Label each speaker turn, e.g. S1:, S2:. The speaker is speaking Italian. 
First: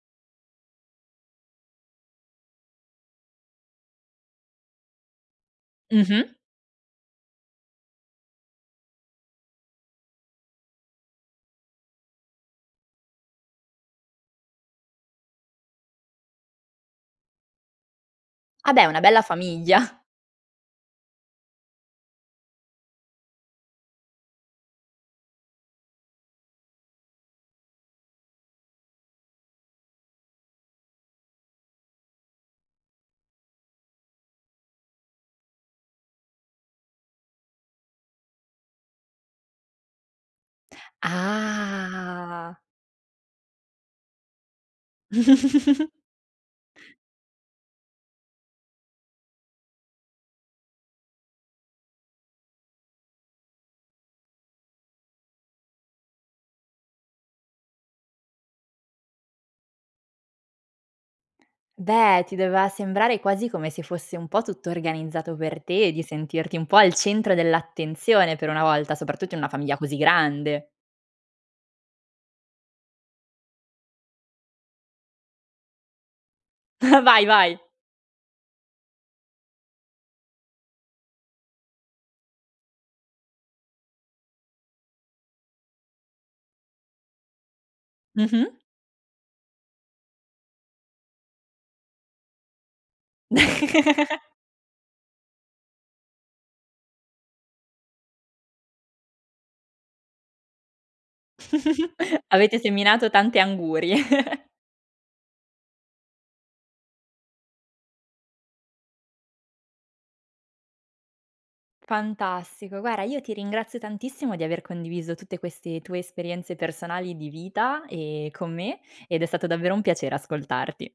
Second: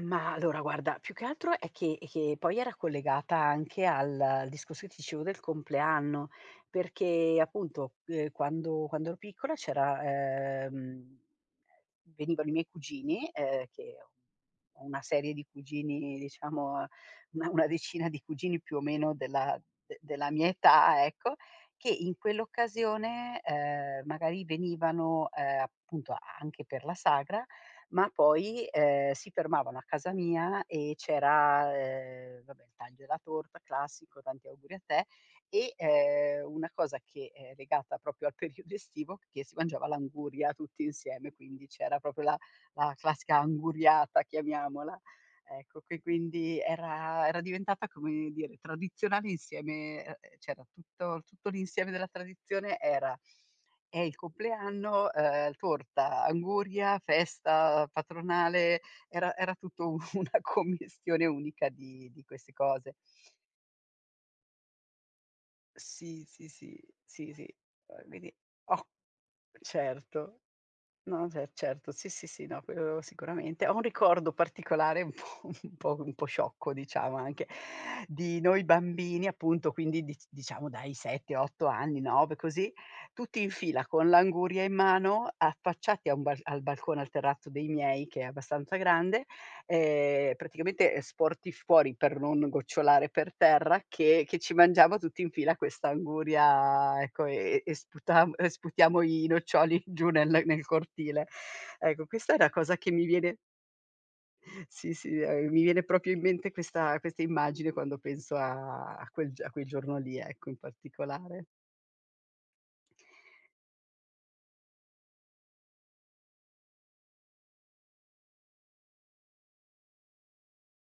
S1: Mah, allora guarda più che altro è che è che, poi era collegata anche al discorso che ti dicevo del
S2: Mh-mh.
S1: compleanno. Perché appunto, uhm, quando quando ero piccola c'era, ehm venivano i miei cugini, uhm, che ho ho una serie di cugini diciamo una una decina di cugini
S2: Ah
S1: più o
S2: beh, una
S1: meno
S2: bella
S1: della de
S2: famiglia.
S1: della mia età, ecco, che in quell'occasione, uhm, magari venivano, uhm, appunto, anche per la sagra, ma poi, uhm, si fermavano a casa mia e c'era, ehm, vabbè il taglio della torta classico, tanti auguri a te e, ehm, una cosa che, ehm, è legata proprio al periodo estivo, che si mangiava l'anguria tutti insieme. Quindi c'era proprio la
S2: Ah!
S1: la classica anguriata chiamiamola, ecco che quindi era era diventata come dire, tradizionale insieme uhm, c'era tutto tutto l'insieme della tradizione era: eh, il compleanno, uhm, torta, anguria, festa patronale, era era tutto un una commistione unica di di
S2: Beh, ti
S1: queste
S2: doveva
S1: cose.
S2: sembrare quasi come se fosse un po' tutto organizzato per te, di
S1: Sì, sì,
S2: sentirti un po'
S1: sì.
S2: al
S1: Sì,
S2: centro
S1: sì. Poi vedi,
S2: dell'attenzione per una
S1: ho
S2: volta, soprattutto in una famiglia così
S1: certo.
S2: grande.
S1: No, se certo, sì, sì, sì, no, quello sicuramente. Ho un ricordo particolare un po' un po' un po' sciocco, diciamo
S2: Vai,
S1: anche,
S2: vai.
S1: di noi bambini appunto, quindi dic diciamo dai 7-8 anni, 9, così, tutti in fila con l'anguria in mano, affacciati a un bal al balcone, al terrazzo dei miei che è
S2: Mh-mh.
S1: abbastanza grande, ehm, praticamente, ehm, sporti fuori per non gocciolare per terra che che ci mangiamo tutti in fila questa anguria, ecco, ehm, e sputam uhm, sputiamo i noccioli giù ne nel nel cortile. Ecco, questa è una
S2: Avete
S1: cosa che mi
S2: seminato
S1: viene
S2: tante angurie.
S1: Sì, sì, uhm, mi viene proprio in mente questa questa immagine quando penso a a quel a quel giorno lì, ecco, in particolare.
S2: Fantastico. Guarda, io ti ringrazio tantissimo di aver condiviso tutte queste tue esperienze personali di vita, ehm, con me, ed è stato davvero un piacere ascoltarti.